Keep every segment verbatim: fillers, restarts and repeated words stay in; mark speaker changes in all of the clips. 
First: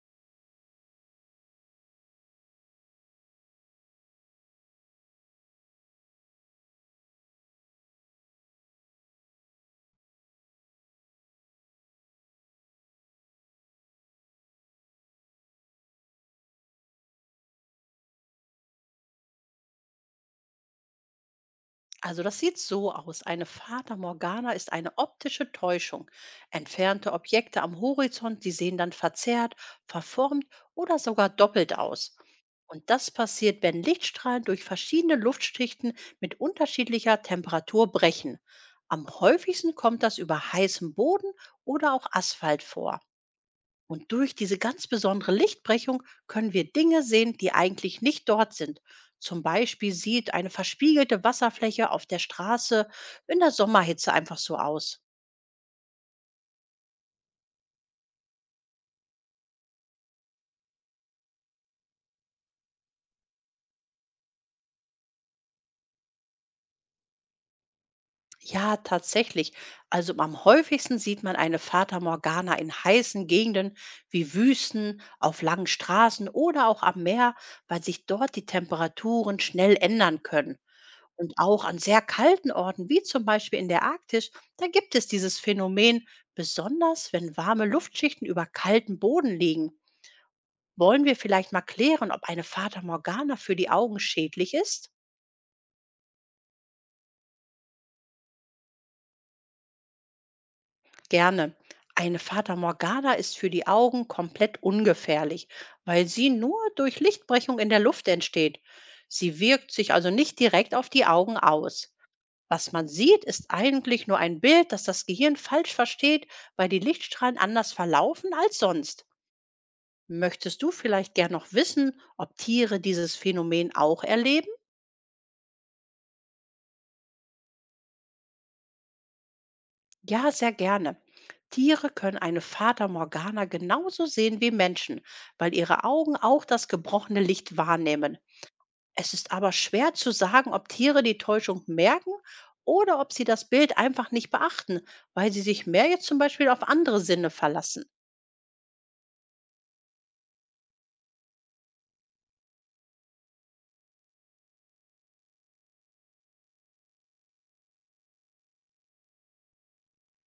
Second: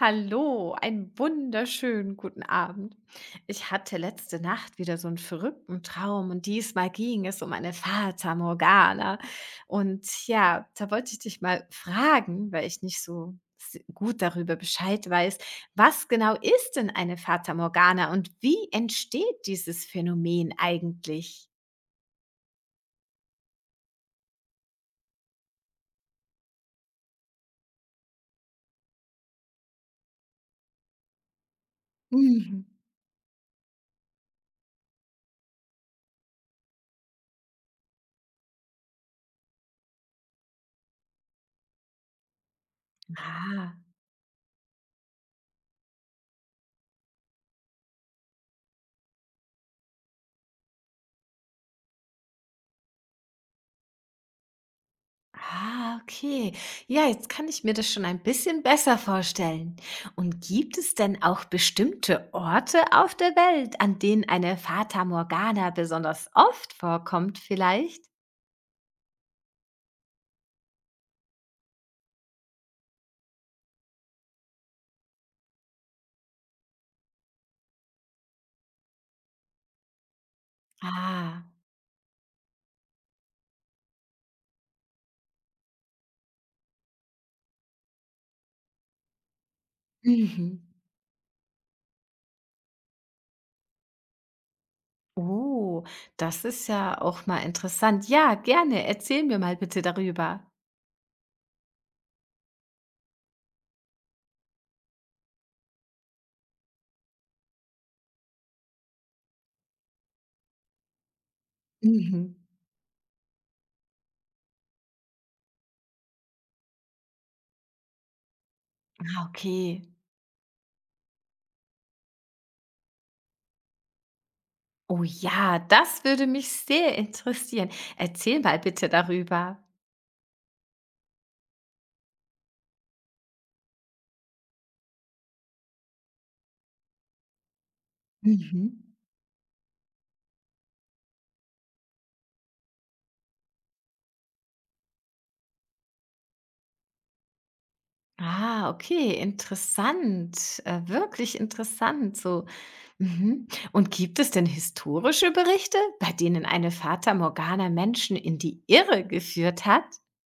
Speaker 1: Hallo, einen wunderschönen guten Abend. Ich hatte letzte Nacht wieder so einen verrückten Traum und diesmal ging es um eine Fata Morgana. Und ja, da wollte ich dich mal fragen, weil ich nicht so s- gut darüber Bescheid weiß, was genau ist denn eine Fata Morgana und wie entsteht dieses Phänomen eigentlich?
Speaker 2: Also das sieht so aus. Eine Fata Morgana ist eine optische Täuschung. Entfernte Objekte am Horizont, die sehen dann verzerrt, verformt oder sogar doppelt aus.
Speaker 1: Mhm.
Speaker 2: Und das passiert, wenn Lichtstrahlen durch verschiedene Luftschichten mit unterschiedlicher Temperatur brechen. Am häufigsten kommt das über heißem Boden oder auch Asphalt vor.
Speaker 1: Ah.
Speaker 2: Und durch diese ganz besondere Lichtbrechung können wir Dinge sehen, die eigentlich nicht dort sind. Zum Beispiel sieht eine verspiegelte Wasserfläche auf der Straße in der Sommerhitze einfach so aus.
Speaker 1: Ah, okay. Ja, jetzt kann ich mir das schon ein bisschen besser vorstellen. Und gibt es denn auch bestimmte Orte auf der Welt, an denen eine Fata Morgana besonders oft vorkommt, vielleicht?
Speaker 2: Ja, tatsächlich. Also am häufigsten sieht man eine Fata Morgana in heißen Gegenden wie Wüsten, auf langen Straßen oder auch am Meer, weil sich dort die Temperaturen schnell ändern können. Und
Speaker 1: Ah,
Speaker 2: auch an sehr kalten Orten, wie zum Beispiel in der Arktis, da gibt es dieses Phänomen, besonders wenn warme Luftschichten über kalten Boden liegen.
Speaker 1: mhm.
Speaker 2: Wollen wir vielleicht mal klären, ob eine Fata Morgana für die Augen schädlich ist?
Speaker 1: Oh, das ist ja auch mal interessant. Ja, gerne. Erzähl mir mal bitte darüber.
Speaker 2: Gerne. Eine Fata Morgana ist für die Augen komplett ungefährlich, weil sie nur durch Lichtbrechung in der Luft entsteht. Sie wirkt sich also nicht direkt auf die Augen aus.
Speaker 1: Mhm.
Speaker 2: Was man sieht, ist eigentlich nur ein Bild, das das Gehirn falsch versteht, weil die Lichtstrahlen anders verlaufen als sonst.
Speaker 1: Ah, okay.
Speaker 2: Möchtest du vielleicht gern noch wissen, ob Tiere dieses Phänomen auch erleben?
Speaker 1: Oh ja, das würde mich sehr interessieren. Erzähl mal bitte darüber.
Speaker 2: Ja, sehr gerne. Tiere können eine Fata Morgana genauso sehen wie Menschen, weil ihre Augen auch das gebrochene Licht wahrnehmen.
Speaker 1: Mhm.
Speaker 2: Es ist aber schwer zu sagen, ob Tiere die Täuschung merken oder ob sie das Bild einfach nicht beachten, weil sie sich mehr jetzt zum Beispiel auf andere Sinne verlassen.
Speaker 1: Ah, okay, interessant, äh, wirklich interessant so. Mhm. Und gibt es denn historische Berichte, bei denen eine Fata Morgana Menschen in die Irre geführt hat?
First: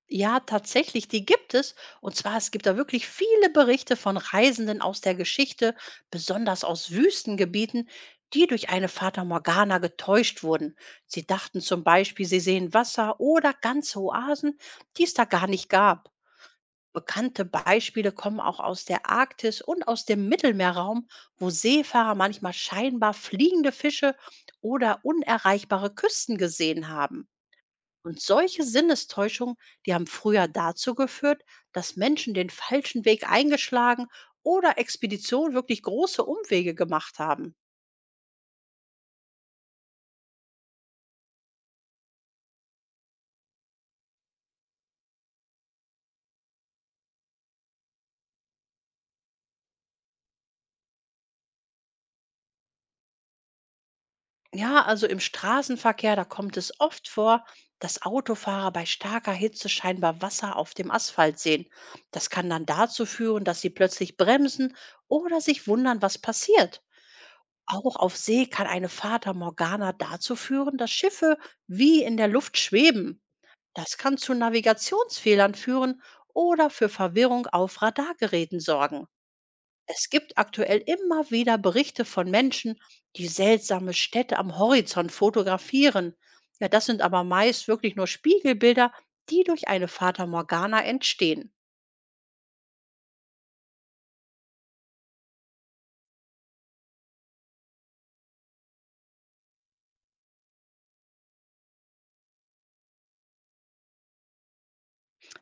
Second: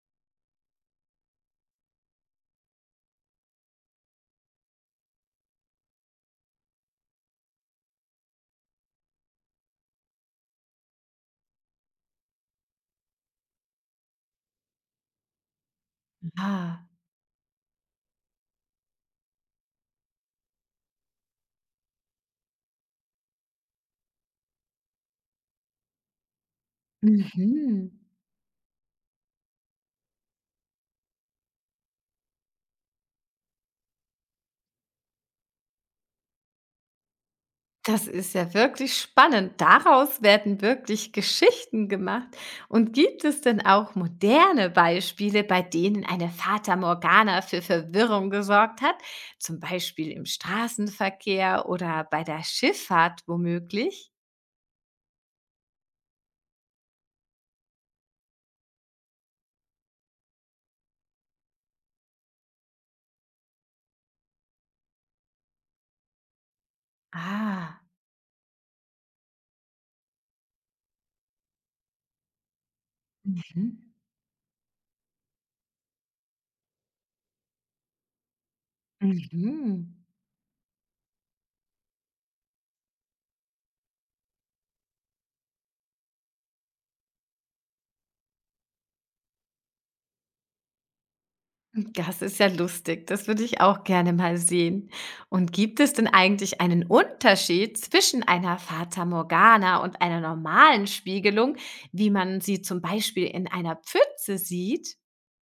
Speaker 2: Ja, tatsächlich, die gibt es. Und zwar, es gibt da wirklich viele Berichte von Reisenden aus der Geschichte, besonders aus Wüstengebieten, die durch eine Fata Morgana getäuscht wurden. Sie dachten zum Beispiel, sie sehen Wasser oder ganze Oasen, die es da gar nicht gab.
Speaker 1: Ah,
Speaker 2: Bekannte Beispiele kommen auch aus der Arktis und aus dem Mittelmeerraum, wo Seefahrer manchmal scheinbar fliegende Fische oder unerreichbare Küsten gesehen haben.
Speaker 1: mhm.
Speaker 2: Und solche Sinnestäuschungen, die haben früher dazu geführt, dass Menschen den falschen Weg eingeschlagen oder Expeditionen wirklich große Umwege gemacht haben.
Speaker 1: Das ist ja wirklich spannend. Daraus werden wirklich Geschichten gemacht. Und gibt es denn auch moderne Beispiele, bei denen eine Fata Morgana für Verwirrung gesorgt hat? Zum Beispiel im Straßenverkehr oder bei der Schifffahrt womöglich?
Speaker 2: Ja, also im Straßenverkehr, da kommt es oft vor, dass Autofahrer bei starker Hitze scheinbar Wasser auf dem Asphalt sehen. Das kann dann dazu führen, dass sie plötzlich bremsen oder sich wundern, was passiert.
Speaker 1: Ah,
Speaker 2: Auch auf See kann eine Fata Morgana dazu führen, dass Schiffe wie in der Luft schweben.
Speaker 1: mhm.
Speaker 2: Das kann zu Navigationsfehlern führen oder für Verwirrung auf Radargeräten sorgen.
Speaker 1: Mhm. Mhm.
Speaker 2: Es gibt aktuell immer wieder Berichte von Menschen, die seltsame Städte am Horizont fotografieren. Ja, das sind aber meist wirklich nur Spiegelbilder, die durch eine Fata Morgana entstehen.
Speaker 1: Das ist ja lustig. Das würde ich auch gerne mal sehen. Und gibt es denn eigentlich einen Unterschied zwischen einer Fata Morgana und einer normalen Spiegelung, wie man sie zum Beispiel in einer Pfütze sieht?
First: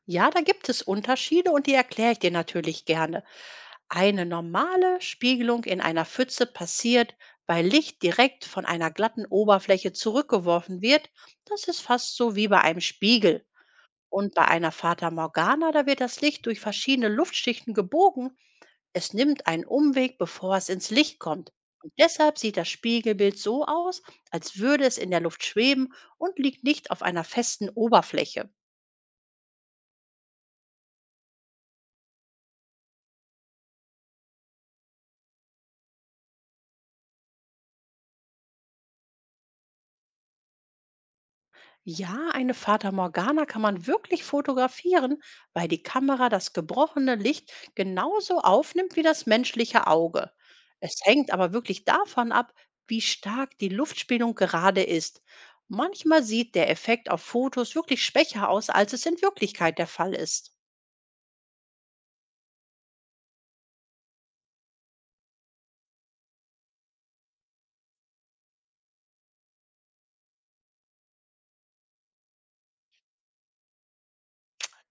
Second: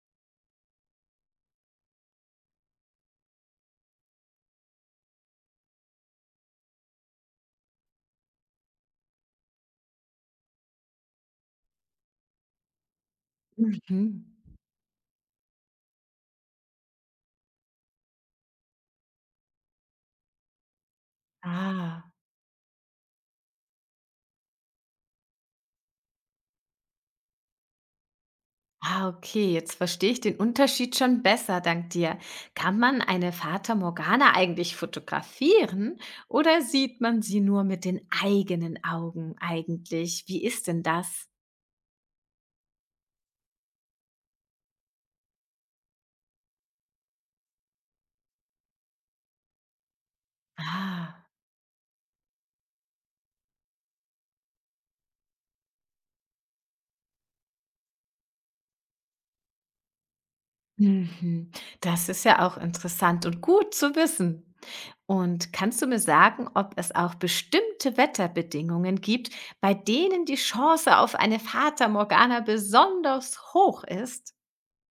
Speaker 2: Ja, da gibt es Unterschiede und die erkläre ich dir natürlich gerne. Eine normale Spiegelung in einer Pfütze passiert, weil Licht direkt von einer glatten Oberfläche zurückgeworfen wird. Das ist fast so wie bei einem Spiegel.
Speaker 1: Mhm.
Speaker 2: Und bei einer Fata Morgana, da wird das Licht durch verschiedene Luftschichten gebogen. Es nimmt einen Umweg, bevor es ins Licht kommt. Und
Speaker 1: Ah.
Speaker 2: deshalb sieht das Spiegelbild so aus, als würde es in der Luft schweben und liegt nicht auf einer festen Oberfläche.
Speaker 1: Ah, okay, jetzt verstehe ich den Unterschied schon besser, dank dir. Kann man eine Fata Morgana eigentlich fotografieren oder sieht man sie nur mit den eigenen Augen eigentlich? Wie ist denn das?
Speaker 2: Ja, eine Fata Morgana kann man wirklich fotografieren, weil die Kamera das gebrochene Licht genauso aufnimmt wie das menschliche Auge. Es
Speaker 1: Ah.
Speaker 2: hängt aber wirklich davon ab, wie stark die Luftspannung gerade ist. Manchmal sieht der Effekt auf Fotos wirklich schwächer aus, als es in Wirklichkeit der Fall ist.
Speaker 1: Mhm. Das ist ja auch interessant und gut zu wissen. Und kannst du mir sagen, ob es auch bestimmte Wetterbedingungen gibt, bei denen die Chance auf eine Fata Morgana besonders hoch ist?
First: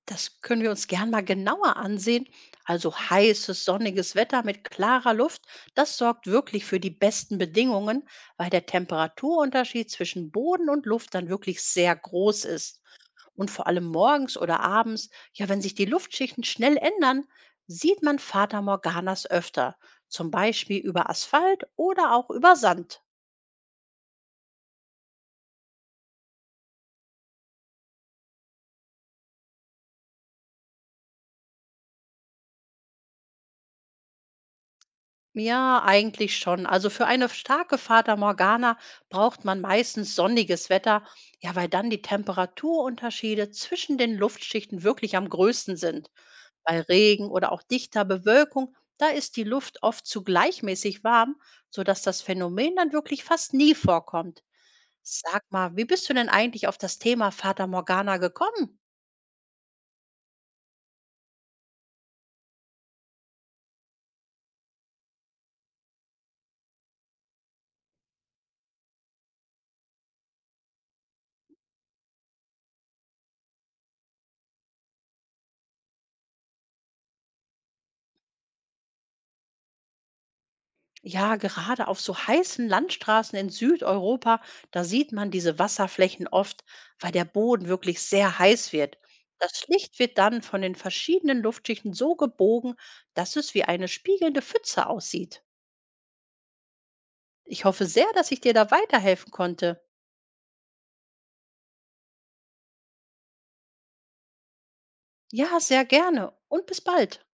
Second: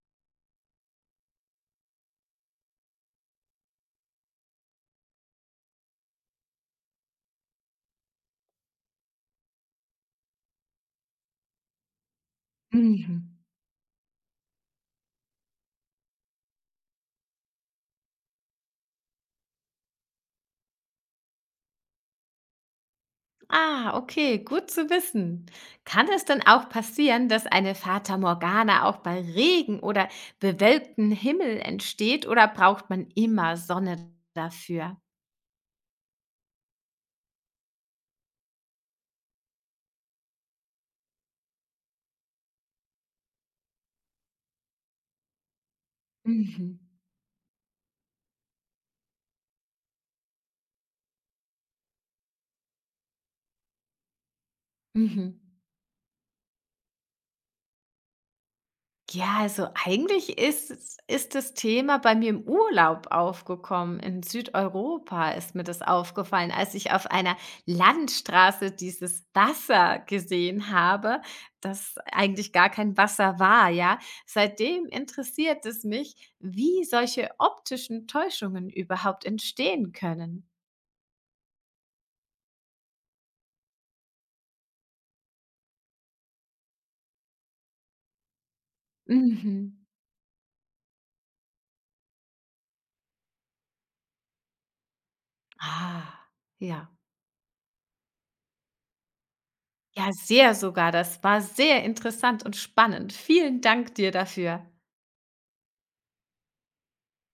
Speaker 2: Das können wir uns gern mal genauer ansehen. Also heißes, sonniges Wetter mit klarer Luft, das sorgt wirklich für die besten Bedingungen, weil der Temperaturunterschied zwischen Boden und Luft dann wirklich sehr groß ist.
Speaker 1: Mhm.
Speaker 2: Und vor allem morgens oder abends, ja, wenn sich die Luftschichten schnell ändern, sieht man Fata Morganas öfter, zum Beispiel über Asphalt oder auch über Sand.
Speaker 1: Ah, okay, gut zu wissen. Kann es denn auch passieren, dass eine Fata Morgana auch bei Regen oder bewölktem Himmel entsteht oder braucht man immer Sonne dafür?
Speaker 2: Ja, eigentlich schon. Also für eine starke Fata Morgana braucht man meistens sonniges Wetter, ja, weil dann die Temperaturunterschiede zwischen den Luftschichten wirklich am größten sind.
Speaker 1: Mhm.
Speaker 2: Bei Regen oder auch dichter Bewölkung, da ist die Luft oft zu gleichmäßig warm, sodass das Phänomen dann wirklich fast nie vorkommt.
Speaker 1: Mhm.
Speaker 2: Sag mal, wie bist du denn eigentlich auf das Thema Fata Morgana gekommen?
Speaker 1: Ja, also eigentlich ist es ist das Thema bei mir im Urlaub aufgekommen. In Südeuropa ist mir das aufgefallen, als ich auf einer Landstraße dieses Wasser gesehen habe, das eigentlich gar kein Wasser war, ja. Seitdem interessiert es mich, wie solche optischen Täuschungen überhaupt entstehen können.
Speaker 2: Ja, gerade auf so heißen Landstraßen in Südeuropa, da sieht man diese Wasserflächen oft, weil der Boden wirklich sehr heiß wird. Das
Speaker 1: Mhm.
Speaker 2: Licht wird dann von den verschiedenen Luftschichten so gebogen, dass es wie eine spiegelnde Pfütze aussieht.
Speaker 1: Ah, ja.
Speaker 2: Ich hoffe sehr, dass ich dir da weiterhelfen konnte.
Speaker 1: Ja, sehr sogar. Das war sehr interessant und spannend. Vielen Dank dir dafür.
Speaker 2: Ja, sehr gerne und bis bald.